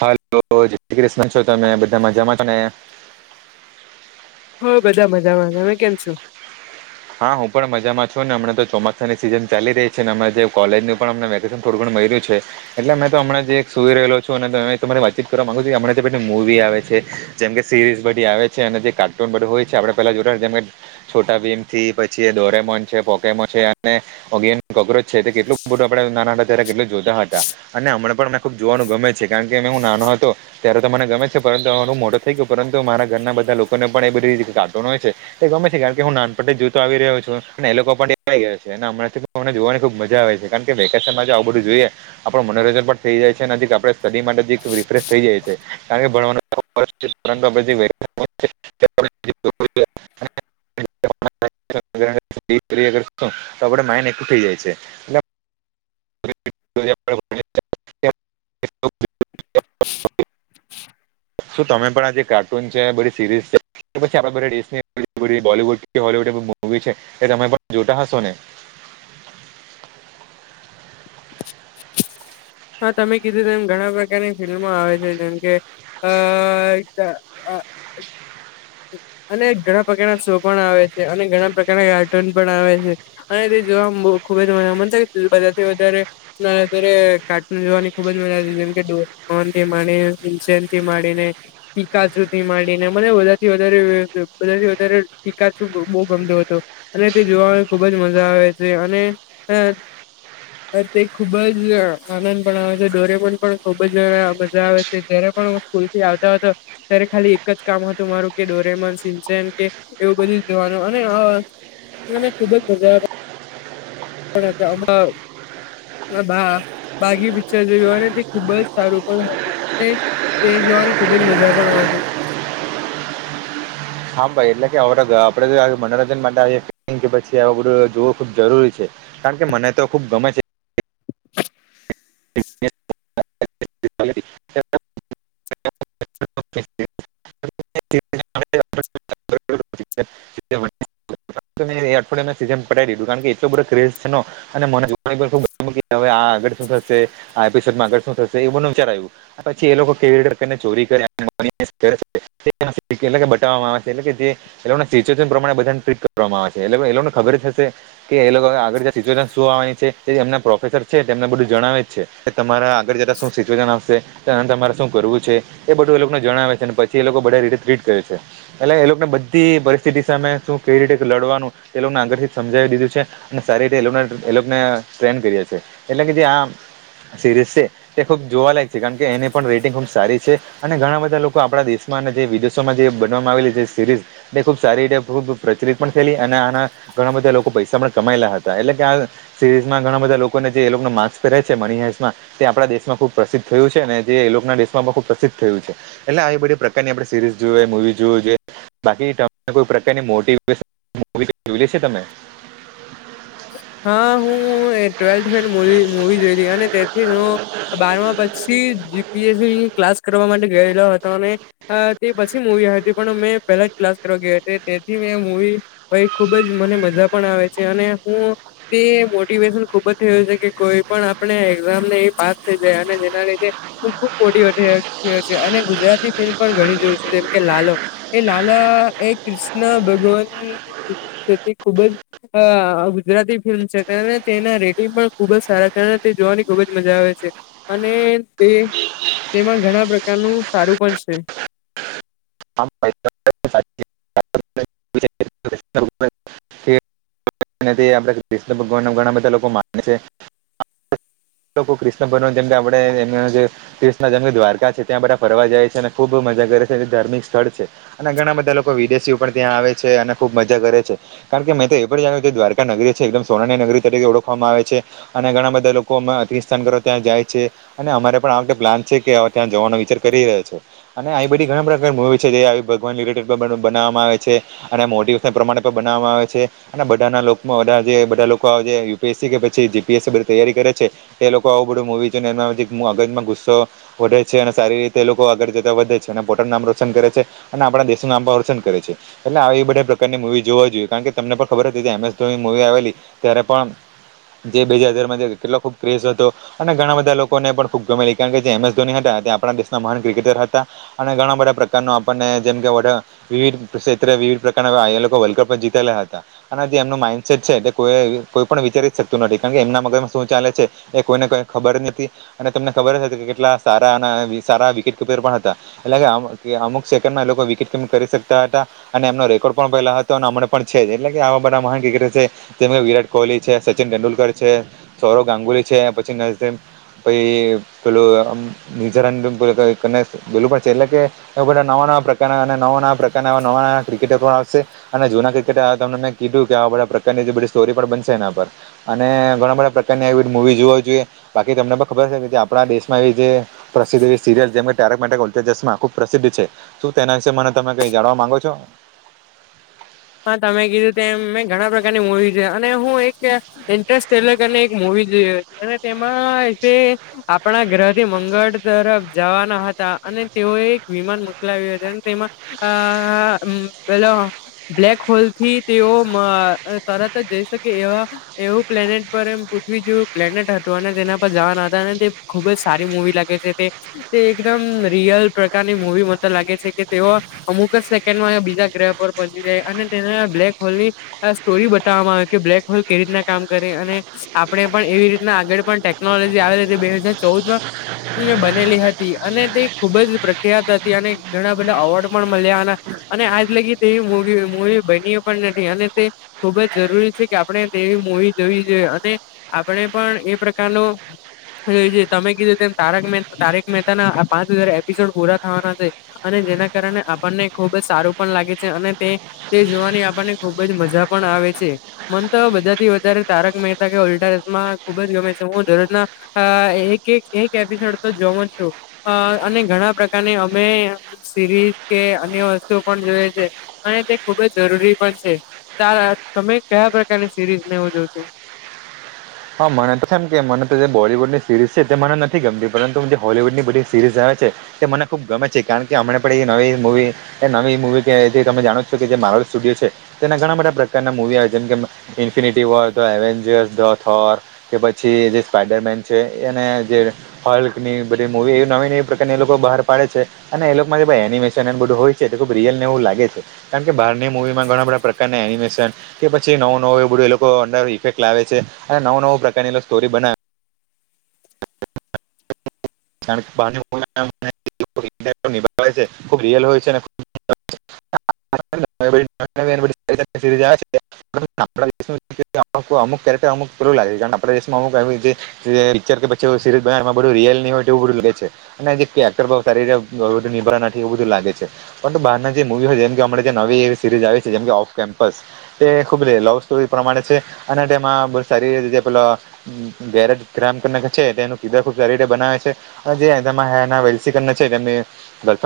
હ જે ક્રિસમસ છો તમે બધા મજામાં છો ને હ બધા મજામાં અમે કેમ છો હા હું પણ મજામાં છું ને અમને તો ચોમાસાની સિઝન ચાલી રહી છે ને અ જે કોલેજની પણ અમ મ થોડું ઘણ મયલુ છે. એટલે મેં તો હમણાં જે એક સુઈ રહેલો છું અને તમારી વાતચીત કરવા માંગુ છું કે હમણાં તો પેલી મૂવી આવે છે. જેમકે સિરીઝ બધી આવે છે અને જે કાર્ટૂન બધું હોય છે આપણે પેલા જોડા જેમ કે છોટા બ થી પછી એ દોરેમોન છે પોકેમો છે અને ઓગ કોક્રોચ છે તે કેટલું બધું આપડ નાનાના ત્યારે કેટલું જોતા હતા અને હમણા પણને ખુબ જોવાનું ગમે છે કારણ કે મે હું નાનો હતો ત્યારે તો મને ગમે છે પરંતુ હવે હું મોટો થઈ ગયો પરંતુ મારા ઘરના બધા લોકોને પણ એ બધી રીતે કા્ટુન હોય છે. તે ગમે છે ગ કર કે હુંના જોતો આવી રહ્યો છ એ લોકો પણ આવી ગયા છે હમણાંમને જોવાની ખુબ મજા આવે છે. કારણ કે વેકેશન માં જો આવું બધું જોઈએ આપણ મનોરંજન પણ થઈ જાય છે અનેક આપણે સ્ટડી માટે રિફ્રેશ થઈ જાય છે કારણ કે ભણવાનું [inaudible] આપડ માઇન એક થઈ જાય છે. બ. એ શું તમે પણ આ જે કાર્ટૂન છે બધી સિરીઝ છે પછી આપડે બધા દેશની બોલીવુડ હોલીવુડ મુવી છે એ તમે પણ જોતા હશો ને હા તમે કીધું એમ ઘણા પ્રકારની ફિલ્મો આવે છે જેમ કે અ અને ઘણા પ્રકારના શો પણ આવે છે અને ઘણા પ્રકારના કાર્ટૂન પણ આવે છે. અને તે જોવા ખુબ જ મજા મને બધાથી વધારે ના અત્યારે કાર્ટૂન જોવાની ખુબ જ મજા આવે જેમ મોહન થીનેસે થી માંડીને પીકાચુ થી માંડી ને મને થી વધ બધાથી વધારે પીકાચુ બહુ ગમતો હતો. અને તે જોવા ખુબ જ મજા આવે છે અને તે ખુબ જ આનંદ પણ આવે છે ઘરે પણ પણ ખુબ જ મજા આવે છે જ્યારે પણ કૂલ થી આવતા હતો ત્યારે ખાલી એક જ કામ હતું મારું ડોરેમન સિંચન કે એવું બધું જવાનું અને મને ખુબજ મજા આવે અણા [unintelligible] બાા બાકી પિક્ચર જોયું અને તે ખુબ જ સારું પણ હતું અને તે જોવાની ખુબ જ મજા પણ આવે છે. હા ભાઈ એટલે કે આપ આપડે તો મનોરંજન માટે પછી આ બધું જોવું ખુબ જરૂરી છે. કારણ કે મને તો ખુબ ગમે છે. [inaudible] [inaudible] મેં અઠવાડિયામાં એ સીઝન પતાવી દીધુ કારણ કે એટલો બધો ક્રેઝ છે અને મને જો થશેું થશે એ બધુ વિચાર આવ્યું પછી એ લોકો કેવી રીતે કરી ને ચોરી કરે. એટલે બતાવવામાં આવે છે એટલે કે જે એ લોકો સિચ્યુશન પ્રમાણે બધાને ટ્રીટ કરવામાં આવે છે એટલે એ લોકોને ખબર જ હશે કે એ લોકો આગળ સો આવે છે એમના પ્રોફેસર છે તેમને બધું જણાવે છે. કે તમારા આગળ જરા શું સિચ્યુએશન આવશે તોને તમારે શું કરવું છે એ બધું એ લોકોને જણાવે છે અને પછી એ લોકો બધ રીતે ટ્રીટ કરે છે. એટલે એ લોકોને બધી પરિસ્થિતિ સામે શું કેવી રીતે લડવાનું એ લોકોને આગળથી સમજાવી દીધું છે. સારી રીતે એને ટ્રેન કરીયા છે એટલે કે જે આ સિરીઝ છે તે ખુબ જોવાલાયક છે કારણ કે એને પણ રેટિંગ ખુબ સારી છે અને ઘણા બધા લોકો આપડા દેશ જે વિદેશોમાં જે બનવામાં આવેલી જે સિરીઝ તે ખુબ સારી રીતે ખૂબ પ્રચલિત પણ થયેલી અને આના ઘણા બધા લોકો પૈસા પણ કમાયેલા હતા એટલે કે આ સિરીઝ માં ઘણા બધા લોકોને જે એ લોકો ન માર્ક્સ પહેરે છે મનીહાઈટ્સ માં તે આપણા દેશમાં ખુબ પ્રસિદ્ધ થયું છે અને જે એ લોકો ના દેશ માં પણ ખુબ પ્રસિદ્ધ થયું છેટલે આવી બધી આપણે સરીઝ જોઈએ મુવીઝ જોવી જોઈએ. બાકી તમે કોઈ પ્રકારની મોટીવેશન મુવી જોયેલી છે તમે? હા હું ટ્વેલ્થ મુવી જોયલી અને તેથી બારમા પછી જીપીએસસી ક્લાસ કરવા માટે ગયેલો હતો અને તે પછી મુવી હતી પણ મેં પહેલા જ ક્લાસ કરવા ગયો હતો તેથી મેં મુવી ભાઈ ખુબ જ મને મજા પણ આવે છે અને હું તે મોટિવેશન ખુબ જ થયું છે કે કોઈ પણ આપણે એક્ઝામને એ પાસ થઈ જાય અને જેના લીધે ખુબ મોટીવેશન છે અને ગુજરાતી ફિલ્મ પણ ઘણી જેવું છે જેમ કે લાલો એ લાલા એ કૃષ્ણ ભગવાનની છે તે ખૂબ જ હા ગુજરાતી ફિલ્મ છે તેના રેટિંગ પણ ખુબ જ સારા છે, તે જોવાની ખુબ જ મજા આવે છે. અને તે તેમાં ઘણા પ્રકારનું સારું પણ છે. [inaudible] તે આપણા ક્રુષ્ણ ભગવાન ના ઘણા બધા લોકો માને છે. લોકો ક્રુષ્ણ બનો જેમ કે આપડે એમ જે તીર્થધામ દ્વારકા છે ત્યાં બધા ફરવા જાય છે અને ખુબ મજા કરે છે ધામ્રિક સ્થળ છે અને ઘણા બધા લોકો વિદેશીઓ પણ ત્યાં આવે છે અને ખૂબ મજા કરે છે કારણ કે મેં તો એ પણ જાણ્યું કે દ્વારકા નગરી છે એકદમ સોનાની નગરી તરીકે ઓળખવામાં આવે છે અને ઘણા બધા લોકો માં તીર સ્થાન કરવા ત્યાં જાય છે અને અમારે પણ આ વખતે પ્લાન છે કેવે ત્યાં જવાનો વિચાર કરી રહ્યા છે અને આ બધી ઘણા બધા છે તે આવી ભગવાન રિલેટેડ પણ બનાવવામાં આવે છે અને મોટિવેશન પ્રમાણે પણ બનાવવામાં આવે છે અને બધા ના લોકો જે બધા લોકો યુપીએસસી કે પછી જીપીએસસી બધી તૈયારી કરે છે એ લોકો આવું બધું મુવી જો ને એના મગજમાં ગુસ્સો વધે છે અને સારી રીતે એ લોકો આગળ જતા વધે છે અને પોટનું નામ નુકશાન કરે છે અને આપણા દેશનું નામ પણ રોશન કરે છે એટલે આ એ બધા પ્રકારની મૂવી જોવા જોઈએ કારણ કે તમને પણ ખબર હતી કે એમએસ ધોની મુવી આવેલી ત્યારે પણ જે બીજા હજાર કેટલો ખુબ ક્રેસ હતો અને ઘણા બધા લોકોને પણ ફૂગ ગમેલી કારણ કે જે એમ એસ ધોની હતા આપણા દેશના મહાન ક્રિકેટર હતા અને ઘણા બધા પ્રકાર કાર આપણને જેમ કે વિવિધ ક્ષેત્રે વિવિધ પ્રકારના લોકો વર્લ્ડ કપ જીતેલા હતા અને જે એમનું માઈન્ડસેટ છે એ કોઈ કોઈ પણ વિચારી શકતું નથી કારણ કે એમના મગરમાં શું ચાલે છે એ કોઈને કઈ ખબર નથી અને તમને ખબર કે કેટલા સારા અને સારા વિકેટ કપર પણ હતા એટલે કે આ કે અમુક સેકન્ડમાં લોકો વિકેટ કમિંગ કરી શકતા હતા અને એમનો રેકોર્ડ પણ પેલા હતો અને હમણાં પણ છે એટલે કે આવા બધા મહાન ક્રિકેટ છે તેમ વિરાટ કોહલી છે સચિન તેંડુલકર છે સૌરવ ગાંગુલી છે પછી મહેશ પહી પેલું ન્યુઝીલેન્ડ બેલું પડશે એટલે કે એ બધા નવા નવા પ્રકારના અને નવા નવા પ્રકારના નવા નવા ક્રિકેટર પણ આવશે અને જૂના ક્રિકેટ તમને મેં કીધું કે આ બધા પ્રકારની જે બધી સ્ટોરી પણ બનશે એના પર અને ઘણા બધા પ્રકારની એવી મુવી જો હો જોઈએ બાકી તમને પણ ખબર હસે કે આપણા દેશમાં એવી જે પ્રસિદ્ધ એવી સિરિયલ જેમાં તારક મેહતા કા ઉલ્ટા ચશ્મા ખૂબ પ્રસિદ્ધ છે શું તેના વિશે મને તમે કઈ જાણવા માંગો છો હા તમે કીધું તેમ મેં ઘણા પ્રકારની મુવી છે અને હું એક એન્ટરેસ્ટ ટેલક અને એક મુવી જો હતી અને તેમાં એટલે આપણા ગ્રહથી મંગળ તરફ જવાના હતા અને તેઓએ એક વિમાન મોકલાવ્યું હતુ અને તેમાં આ બોલો બ્લેક હોલ થી તેઓ તરત જ જઈ શકે એવા એવું પ્લેનેટ પર એમ પૃથ્વી જેવું પ્લેનેટ હતું અને તેના પર જણ હતા અને તે ખુબ જ સારી મૂવી લાગે છે તે તે એકદમ રિયલ પ્રકારની મૂવી મને લાગે છે કે તેઓ અમુક જ સેકન્ડમાં બીજા ગ્રહ પર પોચી જાય અને તેને બ્લેક હોલ ની સ્ટોરી બતાવવામાં આવે કે બ્લેક હોલ કેવી રીતના કામ કરે અને આપણે પણ એવી રીતના આગળ પણ ટેક ટેકનોલોજી આવે તે બે હજાર ચૌદ માં બનેલી હતી અને તે ખુબ જ પ્રખ્યાત હતી અને ઘણા બધા અવોર્ડ પણ મળ્યા અને અને આજ લગી તેવી મુવી મુવી બની એ પણ નથી અને તે ખુબ જ જરૂરી છે કે આપણે તેવી મુવી જોવી જોઈએ અને આપડે પણ એ પ્રકારનો તમે કીધું તમે મહેતા ના પાંચ હજાર એપિસોડ પૂરા થવાના છે અને જેના કારણે આપણને ખુબ જ સારું પણ લાગે છે અને તે તે જોવાની આપણને ખુબ જ મજા પણ આવે છે મન તો બધા થી વધારે તારક મહેતા કે ઉલ્ટા ચશ્મા ખુબ જ ગમે છે હું દરરોજના અ એક એક એક એપિસોડ તો જોવો છું અને ઘણા પ્રકારને અમે સિરીઝ કે અન્ય વસ્તુ પણ જોએ છે અને તે ખુબ જ જરૂરી પણ છે ચાર તમે કયા પ્રકારની સિરીઝ ને એઉ જોવ છું હા મને તો છેમ કે મને તો જે બોલીવૂડની સિરીઝ છે તે મને નથી ગમતી પરંતુ જે હોલીવૂડ ની બધી સીરીઝ આવે છે તે મને ખુબ ગમે છે કારણ કે હમને પણ એ નવી મૂવી એ નવી મુવી કે જે તમે જાણો છો કે જે માર સ્ટુડિયો છે તેના ઘણા બધા પ્રકારના મૂવી આવે જેમ કે. ઇફિનિટી વર્ તો એવેન્જર્સ ડો. થોર કે પછી જે સ્પાઈડરમેન છે એને જે. હોલની બધી મુૂવી એ નવી નવી પ્રકાર એ લોકો બહાર પાડે છે. અને એ લોકોમાં ભાઈ એનિમેશન એ બધું હોય છે તો ખુબ રિયલ નેવું લાગે છે. કારણ કે બહારની મુવીમાં ઘણા બધા પ્રકારના એનિમેશન. કે પછી નવું નવું એ બધું એ લોકો અડર ઇફેક્ટ લ આવે છે અને નું નવું પ્રકારની સ્ટોરી બનાવે. તણ પા. છે ખૂબ રયલ છે અનેને ખબ. [inaudible] કર અમુકું લાગે છે આપણા દેશમાં અમુક. પિક્ચર કે પછી સરીઝ બમાં બું રયલની હોય. એવ બધું લે છે અનેક નિ નથી એવું બધું લાગે છે. પરંતુ બહાર ના જે મુવી છે જેમ કે નવીવી સીરીઝ આવી છે જેમ ઓફ કેમ્પસ. તે ખુબ લવ સ્ટોરી પ્રમાણે છે અને તેમાં બ સારી રતે જે પેલો. ગેરેજ ગ્રામ કને છે તેનું કીધર ખુબ સારી રીતે બનાવે છે. જે ગફન્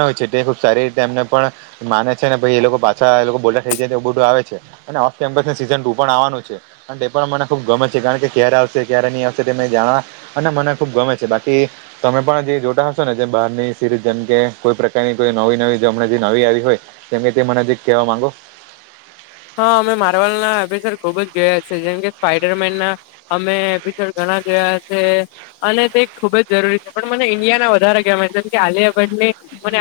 હોય છે તે ખબ સારી રીતે એમને પણ. માને છે ને ભાઈ એ લોકો પાછા એ લોકો બોલતા થઈ જાય તો એવું બધું આવે છે. અને ઓમ્પસ સીઝન ટુ પણ આવવાનું છે. કાર તે પણ મને ખુબ ગમેત છે કારણ કે ક્યારે આવશે ક્યારે નહી આવશે ત જાણવા. અને મને ખુબ ગમે છે બાકી. તમે પણ જે જોતા હશો ને જે બહારની સિરીઝ જેમ કે કોઈ પ્રકારની કોઈ નવી નવી જમણે જે નવી આવી હોય. તેમ કે તે મનેજીક કહેવા માંગો. હા અમે માર્વાલ ના અભેસર ખુબ જ ગયા છે જેમ કે સ્પાઈડરમેન ના. અમે ભીચળ ઘણા ગયા છે. અને તે ખુબ જ જરૂરી છે પણ મને ઇન્ડિયાને વધારે ગમે છે જેમ કે આલિયાગઢને. મને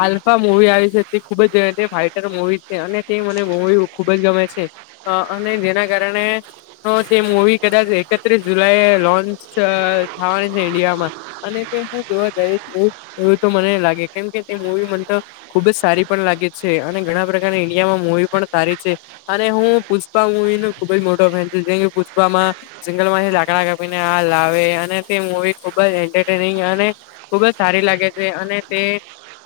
આલ્ફા મુવી આવી છે તે ખુબ જ ફાઈટર મુવી છે અને. તે મને બ ખૂબ જ ગમે છે અને જેના કારણે. હ તે મવી કદાચ એકત્રીસ જુલાઈ લોન્ચ થવાની છે ઈન્ડિયામાં. અને તે શું જોવા જઈ એવ એવું તો મને લાગે કેમ કે તે મવી મ તો. ખુબ જ સારી પણ લાગે છે અને ઘણા પ્રકારની. ઇન્ડિયામાં મવી પણ સારી છે અને હું પુષ્પા મુવી નો ખુબ જ મોટો ફેન છું જેમ કે પુષ્પામાં. સિંગલ માંથી લાકડા કાપીને આ લાવે અને તે મવી ખુબ જ એન્ટરટેનિંગ અને. ખુબ જ સારી લાગે છે અને તે.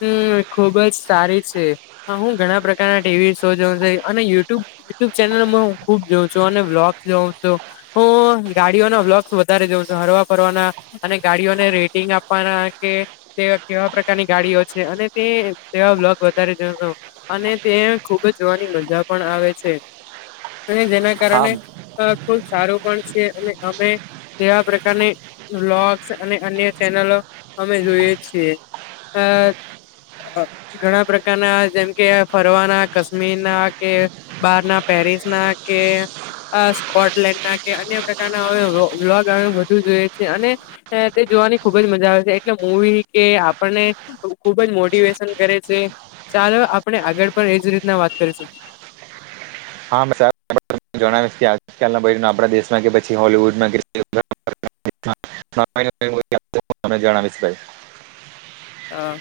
હમ ખુબ જ સારી છે હ હું ઘણા પ્રકારના. ટીવી શો જોઉ યુુબ યુટ્યુબ ચેનલમાં હું ખુબ જોઉં છું અને બ્લોગ જોઉં છું. હું ગાડીઓના બ્લોક્સ વધારે દઉં છું હરવા ફરવાના. અને ગાડીઓને રેટિંગ આપવાના કે. તે કેવા પ્રકારની ગાડીઓ છે અને તે તેવા બ્લગ વધારે અને. તે ખૂબ જ જોવાની મજા પણ આવે છે અને જેના હા કારણે. અ ખુબ સારું પણ છે અને અમે. તેવા પ્રકારની બ્લોગ્સ અને અન્ય ચેનલો અમે જોઈએ છીએ. અ ઘણા પ્રકારના જેમ કે. ફરવાના કશ્મીર ના કે બહાર ના પેરિસ ના કે. સ્કોટલેન્ડ ના કે અન્ય પ્રકારના હવે્ગ બધુ જોઈએ છે અને. તે જોવાની ખુબ જ મજા આવે છે એટલે મૂવી કે આપણને. ખુબ જ મોટિવેશન કરે છે ચાલો આપણે આગળ પણ એજ રીતના વાત કરીશું. હા આપ જણાવીશ કેના આપણા દેશમાં કે પછી હોલવુડમાં. હ તમને જણાવીશ ભાઈ. હા.